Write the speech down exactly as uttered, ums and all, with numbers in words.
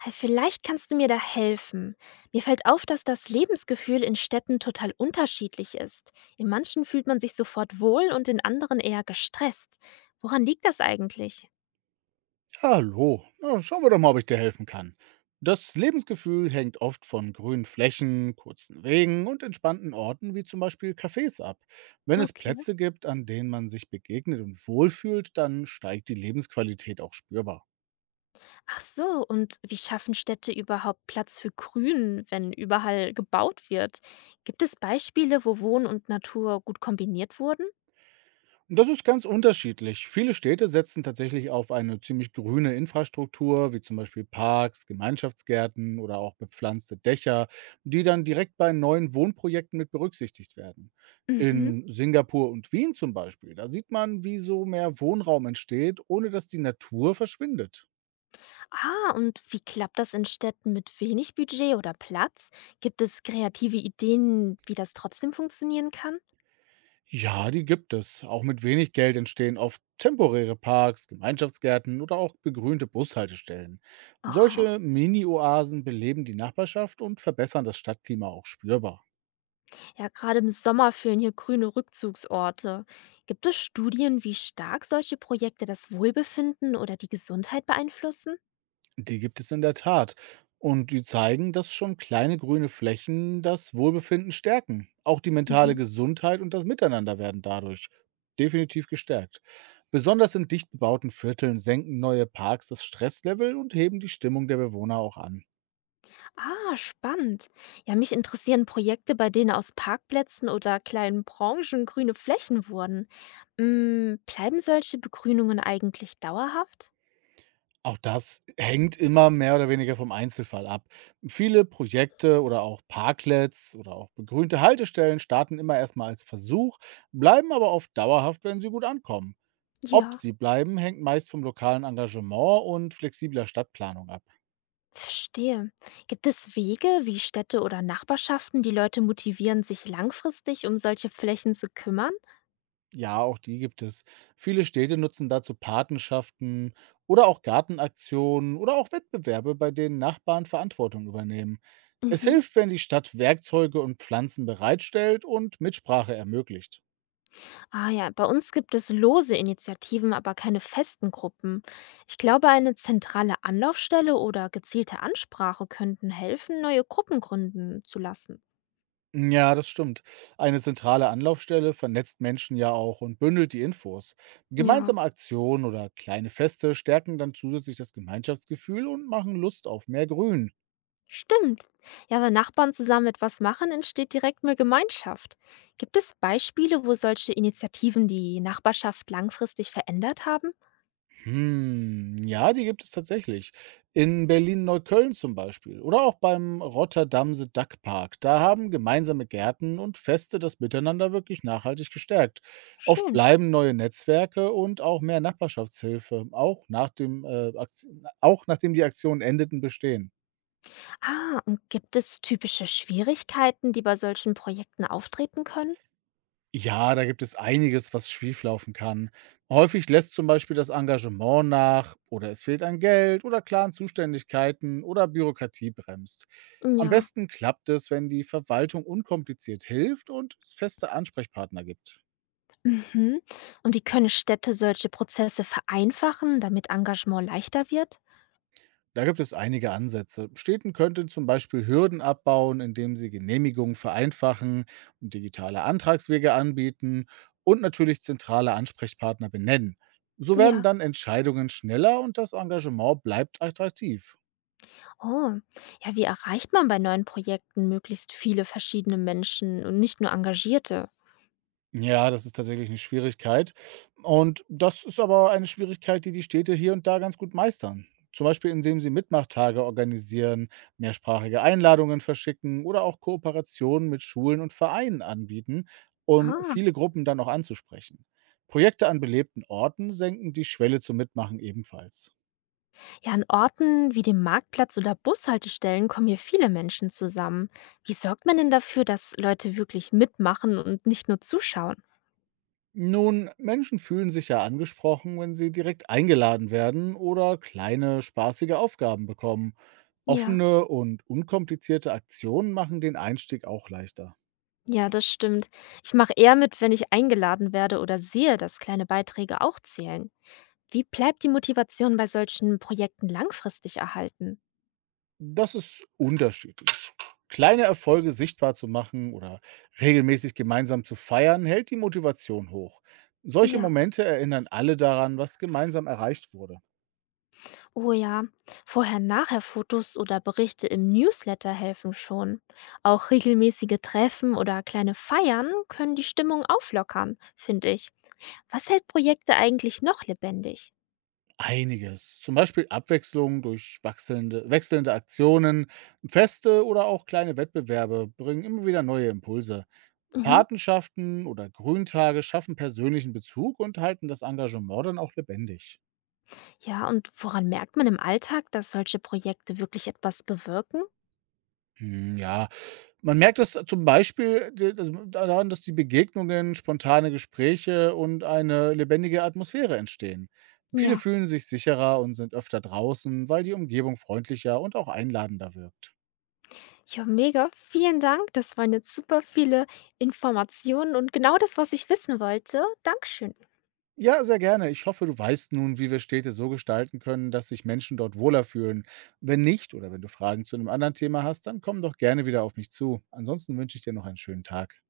Hey, vielleicht kannst du mir da helfen. Mir fällt auf, dass das Lebensgefühl in Städten total unterschiedlich ist. In manchen fühlt man sich sofort wohl und in anderen eher gestresst. Woran liegt das eigentlich? Hallo, na, schauen wir doch mal, ob ich dir helfen kann. Das Lebensgefühl hängt oft von grünen Flächen, kurzen Wegen und entspannten Orten wie zum Beispiel Cafés ab. Wenn es Okay. Plätze gibt, an denen man sich begegnet und wohlfühlt, dann steigt die Lebensqualität auch spürbar. Ach so, und wie schaffen Städte überhaupt Platz für Grün, wenn überall gebaut wird? Gibt es Beispiele, wo Wohn und Natur gut kombiniert wurden? Das ist ganz unterschiedlich. Viele Städte setzen tatsächlich auf eine ziemlich grüne Infrastruktur, wie zum Beispiel Parks, Gemeinschaftsgärten oder auch bepflanzte Dächer, die dann direkt bei neuen Wohnprojekten mit berücksichtigt werden. Mhm. In Singapur und Wien zum Beispiel, da sieht man, wie so mehr Wohnraum entsteht, ohne dass die Natur verschwindet. Ah, und wie klappt das in Städten mit wenig Budget oder Platz? Gibt es kreative Ideen, wie das trotzdem funktionieren kann? Ja, die gibt es. Auch mit wenig Geld entstehen oft temporäre Parks, Gemeinschaftsgärten oder auch begrünte Bushaltestellen. Und Aha. solche Mini-Oasen beleben die Nachbarschaft und verbessern das Stadtklima auch spürbar. Ja, gerade im Sommer fehlen hier grüne Rückzugsorte. Gibt es Studien, wie stark solche Projekte das Wohlbefinden oder die Gesundheit beeinflussen? Die gibt es in der Tat. Und die zeigen, dass schon kleine grüne Flächen das Wohlbefinden stärken. Auch die mentale Mhm. Gesundheit und das Miteinander werden dadurch definitiv gestärkt. Besonders in dicht bebauten Vierteln senken neue Parks das Stresslevel und heben die Stimmung der Bewohner auch an. Ah, spannend. Ja, mich interessieren Projekte, bei denen aus Parkplätzen oder kleinen Branchen grüne Flächen wurden. Mm, bleiben solche Begrünungen eigentlich dauerhaft? Auch das hängt immer mehr oder weniger vom Einzelfall ab. Viele Projekte oder auch Parklets oder auch begrünte Haltestellen starten immer erstmal als Versuch, bleiben aber oft dauerhaft, wenn sie gut ankommen. Ob Ja, sie bleiben, hängt meist vom lokalen Engagement und flexibler Stadtplanung ab. verstehe. Gibt es Wege, wie Städte oder Nachbarschaften die Leute motivieren, sich langfristig um solche Flächen zu kümmern? Ja, auch die gibt es. Viele Städte nutzen dazu Patenschaften oder auch Gartenaktionen oder auch Wettbewerbe, bei denen Nachbarn Verantwortung übernehmen. Es Mhm. hilft, wenn die Stadt Werkzeuge und Pflanzen bereitstellt und Mitsprache ermöglicht. Ah ja, bei uns gibt es lose Initiativen, aber keine festen Gruppen. Ich glaube, eine zentrale Anlaufstelle oder gezielte Ansprache könnten helfen, neue Gruppen gründen zu lassen. Ja, das stimmt. Eine zentrale Anlaufstelle vernetzt Menschen ja auch und bündelt die Infos. Ja, Gemeinsame Aktionen oder kleine Feste stärken dann zusätzlich das Gemeinschaftsgefühl und machen Lust auf mehr Grün. stimmt. Ja, wenn Nachbarn zusammen etwas machen, entsteht direkt mehr Gemeinschaft. Gibt es Beispiele, wo solche Initiativen die Nachbarschaft langfristig verändert haben? Hm, ja, die gibt es tatsächlich. In Berlin-Neukölln zum Beispiel oder auch beim Rotterdamse Duck Park. Da haben gemeinsame Gärten und Feste das Miteinander wirklich nachhaltig gestärkt. Oft Schön. bleiben neue Netzwerke und auch mehr Nachbarschaftshilfe, auch, nach dem, äh, Aktion- auch nachdem die Aktionen endeten, bestehen. Ah, und gibt es typische Schwierigkeiten, die bei solchen Projekten auftreten können? Ja, da gibt es einiges, was schieflaufen kann. Häufig lässt zum Beispiel das Engagement nach oder es fehlt an Geld oder klaren Zuständigkeiten oder Bürokratie bremst. Am Ja. besten klappt es, wenn die Verwaltung unkompliziert hilft und es feste Ansprechpartner gibt. Mhm. Und wie können Städte solche Prozesse vereinfachen, damit Engagement leichter wird? Da gibt es einige Ansätze. Städten könnten zum Beispiel Hürden abbauen, indem sie Genehmigungen vereinfachen und digitale Antragswege anbieten und natürlich zentrale Ansprechpartner benennen. So werden Ja. dann Entscheidungen schneller und das Engagement bleibt attraktiv. Oh. Ja, wie erreicht man bei neuen Projekten möglichst viele verschiedene Menschen und nicht nur Engagierte? Ja, das ist tatsächlich eine Schwierigkeit. Und das ist aber eine Schwierigkeit, die die Städte hier und da ganz gut meistern. Zum Beispiel, indem sie Mitmachtage organisieren, mehrsprachige Einladungen verschicken oder auch Kooperationen mit Schulen und Vereinen anbieten, um Ah. viele Gruppen dann auch anzusprechen. Projekte an belebten Orten senken die Schwelle zum Mitmachen ebenfalls. Ja, an Orten wie dem Marktplatz oder Bushaltestellen kommen hier viele Menschen zusammen. Wie sorgt man denn dafür, dass Leute wirklich mitmachen und nicht nur zuschauen? Nun, Menschen fühlen sich ja angesprochen, wenn sie direkt eingeladen werden oder kleine, spaßige Aufgaben bekommen. Ja. Offene und unkomplizierte Aktionen machen den Einstieg auch leichter. Ja, das stimmt. Ich mache eher mit, wenn ich eingeladen werde oder sehe, dass kleine Beiträge auch zählen. Wie bleibt die Motivation bei solchen Projekten langfristig erhalten? Das ist unterschiedlich. Kleine Erfolge sichtbar zu machen oder regelmäßig gemeinsam zu feiern, hält die Motivation hoch. Solche Ja, Momente erinnern alle daran, was gemeinsam erreicht wurde. oh ja. Vorher-Nachher-Fotos oder Berichte im Newsletter helfen schon. Auch regelmäßige Treffen oder kleine Feiern können die Stimmung auflockern, finde ich. Was hält Projekte eigentlich noch lebendig? Einiges. Zum Beispiel Abwechslung durch wachselnde, wechselnde Aktionen, Feste oder auch kleine Wettbewerbe bringen immer wieder neue Impulse. Mhm. Patenschaften oder Grüntage schaffen persönlichen Bezug und halten das Engagement dann auch lebendig. Ja, und woran merkt man im Alltag, dass solche Projekte wirklich etwas bewirken? Hm, ja, man merkt es zum Beispiel d- das- daran, dass die Begegnungen, spontane Gespräche und eine lebendige Atmosphäre entstehen. Viele Ja, fühlen sich sicherer und sind öfter draußen, weil die Umgebung freundlicher und auch einladender wirkt. ja, mega. Vielen Dank. Das waren jetzt super viele Informationen und genau das, was ich wissen wollte. Dankeschön. Ja, sehr gerne. Ich hoffe, du weißt nun, wie wir Städte so gestalten können, dass sich Menschen dort wohler fühlen. Wenn nicht oder wenn du Fragen zu einem anderen Thema hast, dann komm doch gerne wieder auf mich zu. Ansonsten wünsche ich dir noch einen schönen Tag.